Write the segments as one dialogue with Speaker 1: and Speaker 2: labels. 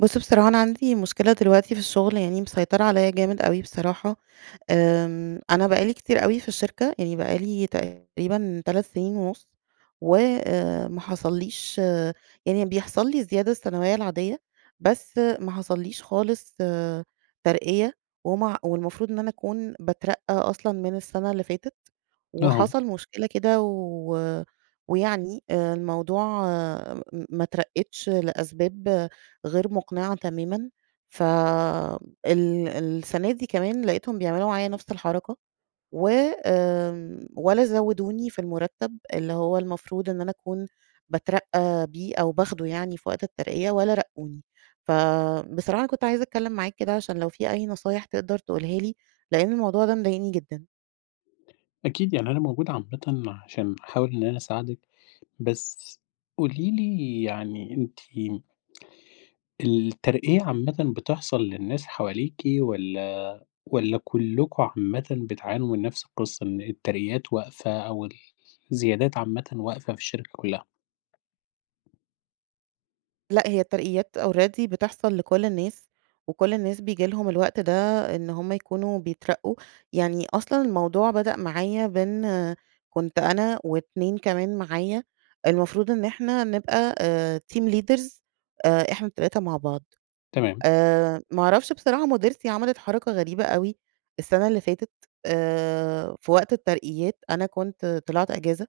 Speaker 1: بُص بصراحة أنا عندي مشكلة دلوقتي في الشغل يعني مسيطرة عليا جامد أوي بصراحة، آمم، أنا بقى لي كتير أوي في الشركة يعني بقى لي تقريبًا 3 سنين ونُص، و، آآ، ما حصليش يعني بيحصل لي الزيادة السنوية العادية، بس ما حصليش خالص ترقية ومع والمفروض إن أنا أكون باترقى أصلًا من السنة اللي فاتت.
Speaker 2: أها.
Speaker 1: وحصل مشكلة كده و ويعني آآ، الموضوع م ما اترقتش لأسباب غير مقنعة تمامًا، ف ال السنة دي كمان لقيتهم بيعملوا معايّا نفْس الحركة، و آمم، ولا زودوني في المرتب اللي هو المفروض إن أنا أكون باترقى بيه أو باخده يعني في وقت الترقية ولا رقوني. فبصراحة كنت عايزة أتكلم معاك كده، عشان لو في أي نصايح تقدر تقولها لي، لأن الموضوع ده مضايقني جدًا.
Speaker 2: أكيد، يعني أنا موجود عامةً عشان أحاول إن أنا أساعدِك، بس قولي لي يعني أنتِ الترقية عامةً بتحصل للناس حواليكِ والّا والّا كلكم عامةً بتعانوا من نفس القصة، إن الترقيات واقفة أو ال الزيادات عامةً واقفة في الشركة كلها؟
Speaker 1: لأ، هي الترقيات already بتحصل لكل الناس، وكل الناس بييجي لهم الوقت ده إن هم يكونوا بيترقّوا. يعني أصلًا الموضوع بدأ معايا بإن كنت أنا و2 كمان معايا، المفروض إن إحنا نبقى أ team leaders آآ، إحنا ال3 مع بعض.
Speaker 2: تمام.
Speaker 1: آآ ما أعرفش بصراحة مُديرتي عملت حركة غريبة أوي السنة اللي فاتت، آآ في وقت الترقيات أنا كنت طلعت أجازة،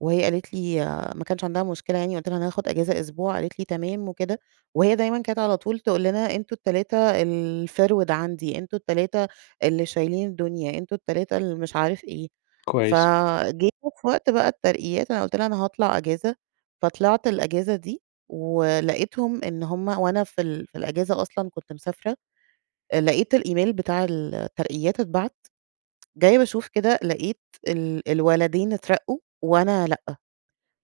Speaker 1: وهي قالت لي ما كانش عندها مشكلة يعني قُلت لها: "أنا هاخد أجازة أسبوع." قالت لي: "تمام،" وكده. وهي دايمًا كانت على طول تقول لنا أنتم ال3 الفِرْوِد عندي، أنتم ال3 اللي شايلين الدنيا، أنتم ال3 اللي مش عارف إيه.
Speaker 2: كويس.
Speaker 1: فجيتوا في وقت بقى الترقيات، أنا قُلت لها: "أنا هاطلع أجازة." فطلعت الأجازة دي ولقيتهم إن هم وأنا في ال في الأجازة أصلًا كنت مسافرة، أ لقيت الإيميل بتاع الترقيات اتبعت، جاية باشوف كده لقيت ال الولدين اترقّوا وأنا لأ.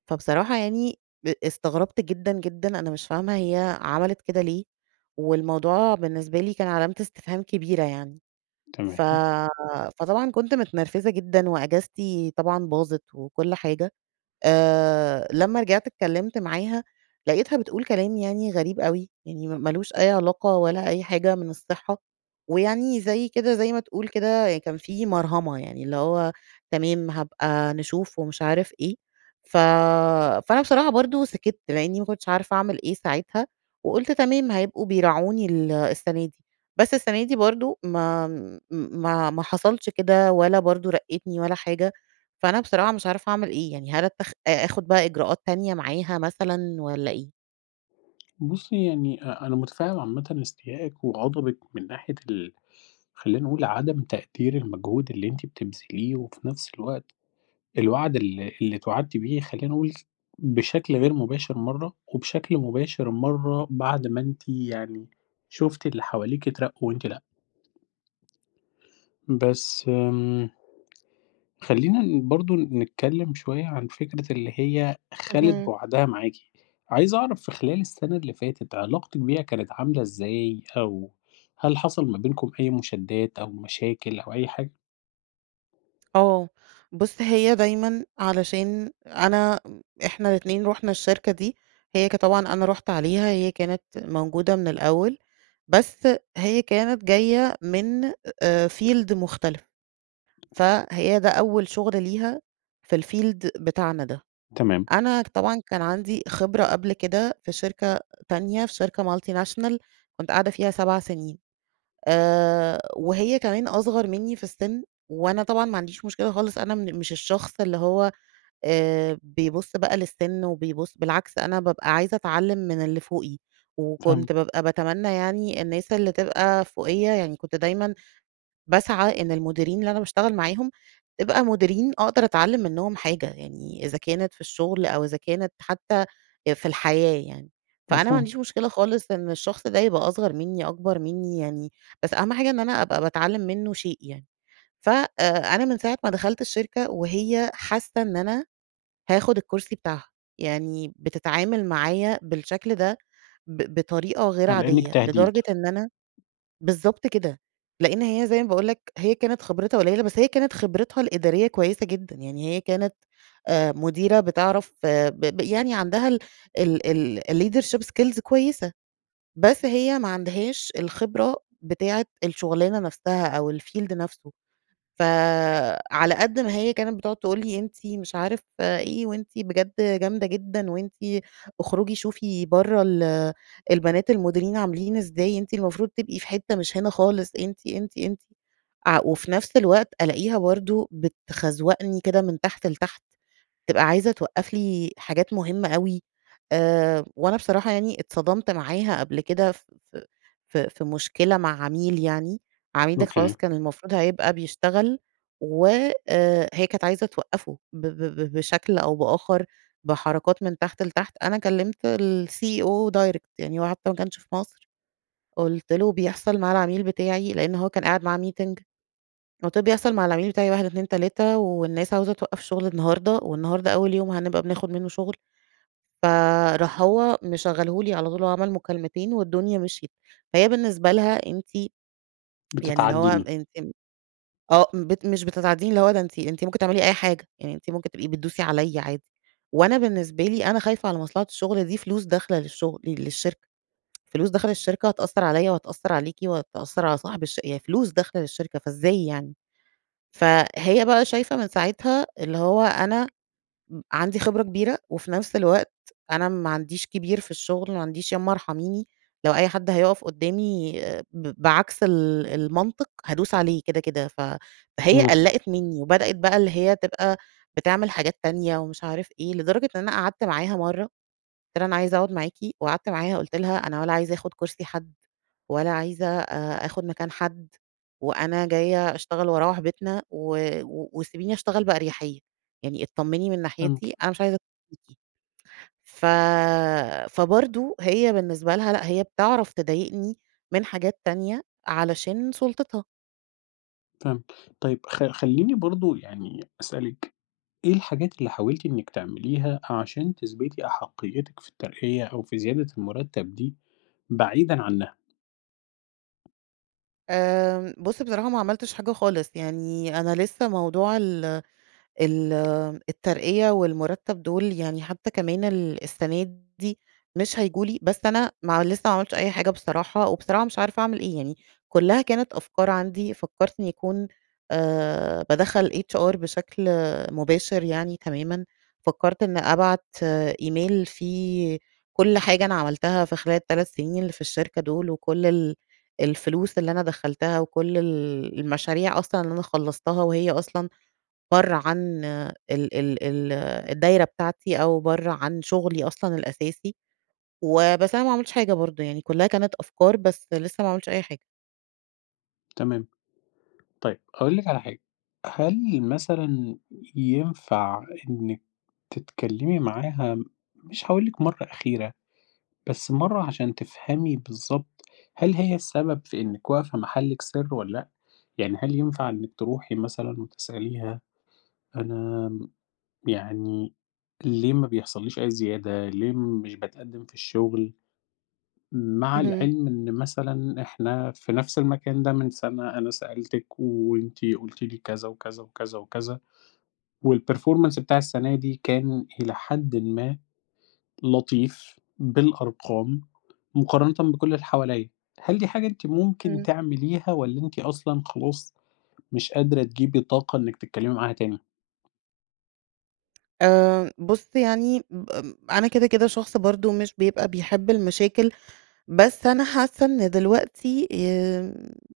Speaker 1: فبصراحة يعني ب استغربت جدًا، جدًا، أنا مش فاهمة هي عملت كده ليه؟ والموضوع بالنسبة لي كان علامة استفهام كبيرة يعني. ف
Speaker 2: تمام.
Speaker 1: فطبعًا كنت متنرفزة جدًا وأجازتي طبعًا باظت وكل حاجة. آآ، لمّا رجعت اتكلّمت معاها، لقيتها بتقول كلام يعني غريب أوي، يعني مالوش أي علاقة ولا أي حاجة من الصحة. ويعني زي كده زي ما تقول كده كان في مَرهَمة، يعني اللي هو "تمام هابقى نشوف" ومش عارف إيه. ف فأنا بصراحة برضه سِكِت لإنّي ما كنتش عارفة أعمل إيه ساعتها وقُلت تمام هيبقوا بيراعوني ال السَنة دي. بس السَنة دي برضه ما م ما ما حصلش كده ولا برضه رقّتني ولا حاجة. فأنا بصراحة مش عارفة أعمل إيه؟ يعني هل اتخ أ آخُد بقى إجراءات تانية معاها مثلًا والّا إيه؟
Speaker 2: بُصّي يعني أ أنا مُتفهم عامةً إستيائِك وغضبِك من ناحية ال خلّيني أقول عدم تقدير المجهود اللي أنتِ بتبذليه وفي نفس الوقت الوعد ال اللي إتوعدتِ بيه، خلّيني أقول، بشكل غير مباشر مَرّة، وبشكل مباشر مَرّة بعد ما أنتِ يعني، شُفتِ اللي حواليكِ أترقوا وأنتِ لأ. بس آمم، خلّينا ن برضه نتكلّم شوية عن فكرة اللي هي خَلِت
Speaker 1: اهم.
Speaker 2: بوعدها معاكِ، عايز أعرف في خلال السنة اللي فاتت، علاقتِك بيها كانت عاملة إزاي؟ أو هل حصل ما بينكم أي مشادّات أو مشاكل أو أي حاجة؟
Speaker 1: آه، بُص هي دايمًا علشان أنا إحنا الإتنين رُحنا الشركة دي، هي ك طبعًا أنا رُحت عليها، هي كانت موجودة من الأول، بس هي كانت جاية من آآ field مختلف، فهي ده أول شغل ليها في الfield بتاعنا ده.
Speaker 2: تمام.
Speaker 1: أنا طبعًا كان عندي خبرة قبل كده في شركة تانية، في شركة multinational، كنت قاعدة فيها 7 سنين، آآ وهي كمان أصغر مني في السن، وأنا طبعًا ما عنديش مشكلة خالص أنا من مش الشخص اللي هو، آآ، بيبُص بقى للسن وبيبُص بالعكس أنا بابقى عايزة أتعلم من اللي فوقي،
Speaker 2: فاهمِك.
Speaker 1: وكنت بابقى باتمنى يعني الناس اللي تبقى فوقيّا يعني كنت دايمًا باسعى إن المديرين اللي أنا باشتغل معاهم، تبقى مديرين أقدر أتعلّم منهم حاجة، يعني إذا كانت في الشغل أو إذا كانت حتّى آآ، في الحياة يعني. فأنا ما
Speaker 2: مفهوم.
Speaker 1: عنديش مشكلة خالص إن الشخص ده يبقى أصغر مني، أكبر مني يعني، بس أهم حاجة إن أنا أبقى باتعلم منه شيء يعني. ف آآ، أنا من ساعة ما دخلت الشركة وهي حاسّة إن أنا هاخد الكرسي بتاعها، يعني بتتعامل معايا بالشكل ده، ب بطريقة غير
Speaker 2: آه، لإنِك
Speaker 1: عادية،
Speaker 2: تهديد.
Speaker 1: لدرجة إن أنا بالضبط كده، لإن هي زي ما باقول لَك هي كانت خبرتها قُليّلة بس هي كانت خبرتها الإدارية كويسة جدًا، يعني هي كانت آآ مديرة بتعرف ب ب يعني عندها ال ال الleadership skills كويسة، بس هي ما عندهاش الخبرة بتاعة الشغلانة نفْسها أو الfield نفْسه. فعلى قد ما هي كانت بتقعد تقول لي أنتِ مش عارف إيه، وأنتِ بجد جامدة جدًا، وأنتِ أخرجي شوفي برّه ال البنات المُديرين عاملين إزاي، أنتِ المفروض تبقي في حتّة مش هنا خالص، أنتِ، أنتِ، أنتِ ع وفي نفْس الوقت ألاقيها برضه بتخزوَقني كده من تحت لتحت، تبقى عايزة توقّف لي حاجات مهمّة أوي. آآ وأنا بصراحة يعني أتصدمت معاها قبل كده ف ف ف في مشكلة مع عميل يعني، العميل ده خلاص
Speaker 2: أوكي.
Speaker 1: كان المفروض هيبقى بيشتغل، و آآ، هي كانت عايزة توقّفه ب ب بشكل أو بآخر، بحركات من تحت لتحت، أنا كلّمت الCEO direct يعني هو حتّى ماكانش في مصر، قُلت له: "بيحصل مع العميل بتاعي" لإن هو كان قاعد معاه meeting، فقُلت له: "بيحصل مع العميل بتاعي 1، 2، 3 والناس عاوزة توقّف شغل النهارده، والنهارده أول يوم هنبقى بناخد منه شغل." فراح هو مشغله لي على طول وعمل مكالمتين والدنيا مشْيت. فهي بالنسبة لها أنتِ يعني اللي هو
Speaker 2: بتتعدّيني.
Speaker 1: ان تم آه، بت مش بتتعدّيني اللي هو ده أنتِ أنتِ ممكن تعملي أي حاجة، يعني أنتِ ممكن تبقي بتدوسي عليّا عادي، وأنا بالنسبة لي أنا خايفة على مصلحة الشغل دي فلوس داخلة للشغل للشركة، فلوس داخلة للشركة هتأثّر عليّا وهتأثّر عليكِ وهتأثّر على صاحب الش يعني فلوس داخلة للشركة، فإزاي يعني! فهي بقى شايفة من ساعتها اللي هو أنا م عندي خبرة كبيرة، وفي نفْس الوقت أنا ما عنديش كبير في الشغل، ما عنديش يامّا أرحميني، لو أي حد هيُقف قدّامي ب بعكس ال المنطق، هادوس عليه كده، كده، ف فهي
Speaker 2: إمم.
Speaker 1: قلّقِت مني وبدأت بقى اللي هي تبقى بتعمل حاجات تانية ومش عارف إيه. لدرجة إن أنا قعدت معاها مَرّة، قُلت لها: "أنا عايزة أقعد معاكِ." وقعدت معاها قُلت لها: "أنا ولا عايزة آخد كرسي حد، ولا عايزة آآ، آخد مكان حد، وأنا جاية أشتغل وأروّح بيتنا، و و وسيبيني أشتغل بأريحيّة، يعني أتطمّني من
Speaker 2: يمكن.
Speaker 1: ناحيتي، أنا مش عايزة" [unintelligible] ف فبرضه هي بالنسبة لها لأ، هي بتعرف تضايقني من حاجات تانية علشان سُلطتها.
Speaker 2: فهمت. طيب، خ خلّيني برضه يعني أسألِك، إيه الحاجات اللي حاولتِ إنّك تعمليها عشان تثبتي أحقيِّتِك في الترقية أو في زيادة المُرتَّب دي بعيدًا عنّها؟
Speaker 1: آمم، بُص بصراحة ما عملتش حاجة خالص. يعني أنا لسّه موضوع ال ال الترقية والمُرتَّب دول يعني حتّى كمان السَنة دي مش هييجوا لي، بس أنا ما لسّه ما عملتش أي حاجة بصراحة وبصراحة مش عارفة أعمل إيه؟ يعني كُلّها كانت أفكار عندي، فكّرت إن يكون أ بادخّل HR بشكل مباشر يعني تمامًا. فكّرت إن أبعت إيميل فيه كل حاجة أنا عملتها في خلال ال3 سنين اللي في الشركة دول وكل ال الفلوس اللي أنا دخّلتها وكل ال المشاريع أصلًا اللي أنا خلّصتها وهي أصلًا برّه عن ال ال ال الدايرة بتاعتي أو برّه عن شغلي أصلًا الأساسي. وبس، أنا ما عملتش حاجة برضه يعني، كُلّها كانت أفكار، بس لسّه ما عملتش أي حاجة.
Speaker 2: تمام. طيب، هأقول لِك على حاجة. هل مثلًا ينفع إنِّك تتكلّمي معاها مش هاقول لِك مرّة أخيرة، بس مرّة عشان تفهمي بالضبط هل هي السبب في إنِّك واقفة محلِك سر والّا لأ؟ يعني هل ينفع إنِّك تروحي مثلًا وتسأليها، أنا يعني ليه ما بيحصلّيش أي زيادة، ليه مش باتقدّم في الشغل؟ مع
Speaker 1: اهم.
Speaker 2: العلم إن مثلًا إحنا في نفس المكان ده من سَنة، أنا سألتِك وأنتِ قُلتِ لي كذا، وكذا، وكذا، وكذا. والperformance بتاع السَنة دي، كان إلى حدٍ ما لطيف بالأرقام مقارنةً بكل اللي حواليّا. هل دي حاجة أنتِ ممكن
Speaker 1: إمم.
Speaker 2: تعمليها والّا أنتِ أصلًا خلاص مش قادرة تجيبي طاقة إنِّك تتكلّمي معاها تاني؟
Speaker 1: آمم بُص يعني ب ام أنا كده، كده شخص برضه مش بيبقى بيحب المشاكل، بس أنا حاسّة إن دلوقتي آمم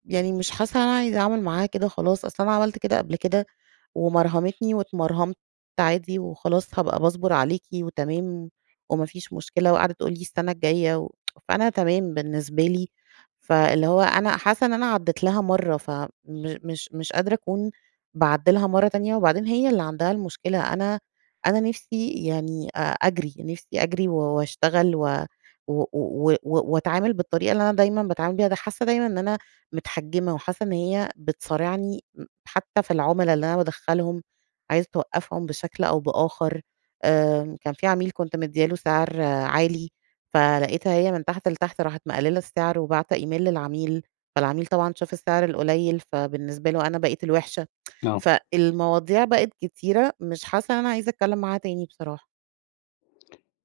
Speaker 1: يعني مش حاسّة إن أنا عايزة أعمل معاها كده خلاص. أصل أنا عملت كده قبل كده ومرهمتني، واتمرهمت عادي وخلاص هابقى باصبر عليكِ وتمام، وما فيش مشكلة، وقاعدة تقول لي السنة الجاية و فأنا تمام بالنسبة لي. فاللي هو أنا حاسّة إن أنا عدّيت لها مرّة فمش مش قادرة أكون باعدّي لها مرّة تانية، وبعدين هي اللي عندها المشكلة. أنا أنا نفسي يعني أ أجري. نفسي أجري و واشتغل و و و وأتعامل بالطريقة اللي أنا دايمًا باتعامل بيها. ده حاسّة دايمًا إن أنا مِتحَجِّمة، وحاسّة إن هي بتصارعني م حتّى في العملا اللي أنا بادخّلهم عايزة توقّفهم بشكل أو بآخر. آآ كان في عميل كنت مدّية له سعر عالي، فلقيتها هي من تحت لتحت راحت مقلّلة السعر، وباعتة إيميل للعميل. فالعميل طبعًا شاف السعر القليل فبالنسبة له أنا بقيت الوحشة.
Speaker 2: نعم.
Speaker 1: فالمواضيع بقت كتيرة، مش حاسّة إن أنا عايزة أتكلّم معاها تاني بصراحة.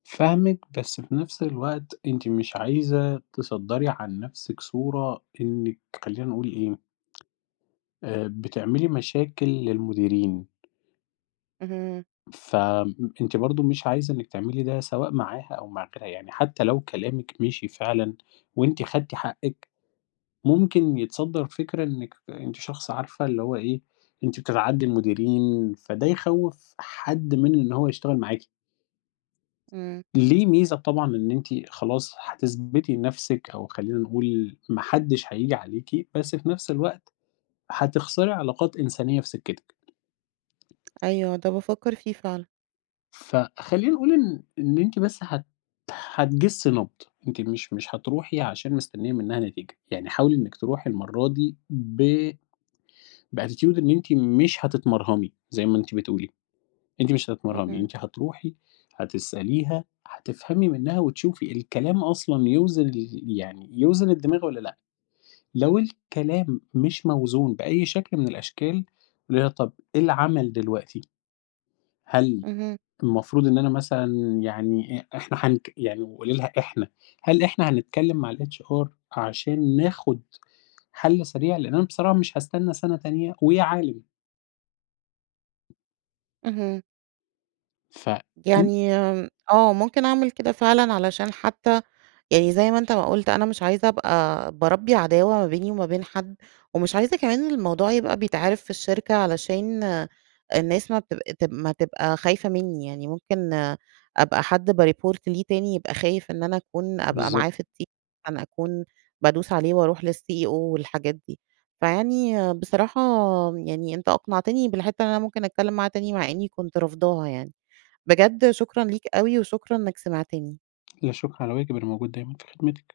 Speaker 2: فاهمِك، بس في نفس الوقت أنتِ مش عايزة تصدَّري عن نفسِك صورة إنِّك خلّينا نقول إيه آآ، بتعملي مشاكل للمديرين.
Speaker 1: اهم.
Speaker 2: فم أنتِ برضه مش عايزة إنِّك تعملي ده سواء معاها أو مع غيرها، يعني حتّى لو كلامِك مِشِي فعلًا وأنتِ خدتي حقِّك، ممكن يتصدّر فكرة إنِّك أنتِ شخص عارفة اللي هو إيه، أنتِ بتتعدّي المديرين، فده يخوّف حد من إن هو يشتغل معاكِ.
Speaker 1: إمم.
Speaker 2: ليه ميزة طبعًا إن أنتِ خلاص هتثبتي نفسِك أو خلّينا نقول ما حدّش هييجي عليكِ، بس في نفس الوقت هتخسري علاقات إنسانيّة في سكتِك.
Speaker 1: أيوه، ده بافكّر فيه فعلًا.
Speaker 2: فخلّينا نقول إن إن أنتِ بس هت هتجِسي نَبْض، أنتِ مش مش هتروحي عشان مستنيّة منها نتيجة، يعني حاولي إنِّك تروحي المرّة دي ب بattitude إن أنتِ مش هتتمرهمي، زي ما أنتِ بتقولي، أنتِ مش هتتمرهمي،
Speaker 1: اهم.
Speaker 2: أنتِ هتروحي، هتسأليها، هتفهمي منها، وتشوفي الكلام أصلًا يوزن يعني يوزن الدماغ والّا لأ؟ لو الكلام مش موزون بأي شكل من الأشكال، قولي لها طب إيه العمل دلوقتي؟ هل
Speaker 1: اهم.
Speaker 2: المفروض إن أنا مثلًا يعني أ إحنا حنك يعني قوليلها إحنا هل إحنا هنتكلّم مع الHR عشان ناخد حل سريع؟ لإن أنا بصراحة مش هاستنى سنة تانية ويا عالم.
Speaker 1: اهم.
Speaker 2: ف ان
Speaker 1: يعني م آه، ممكن أعمل كده فعلًا علشان حتّى يعني زي ما أنت ما قُلت، أنا مش عايزة أبقى باربّي عداوة ما بيني وما بين حد. ومش عايزة كمان الموضوع يبقى بيتعرف في الشركة علشان الناس ما تب تب ما تبقى خايفة منّي، يعني ممكن أبقى حد بيreport ليه تاني، يبقى خايف إن أنا أكون أبقى معاه
Speaker 2: بالضبط.
Speaker 1: في الت أكون بادوس عليه وأروح للCEO والحاجات دي. فيعني بصراحة يعني أنت أقنعتني بالحتّة إن أنا ممكن أتكلّم معاه تاني، مع إنّي كنت رافضاها يعني. بجد شكرًا ليك أوي، وشكرًا إنّك سمعتني.
Speaker 2: لا شكر على واجب، أنا موجود دايمًا في خدمتِك.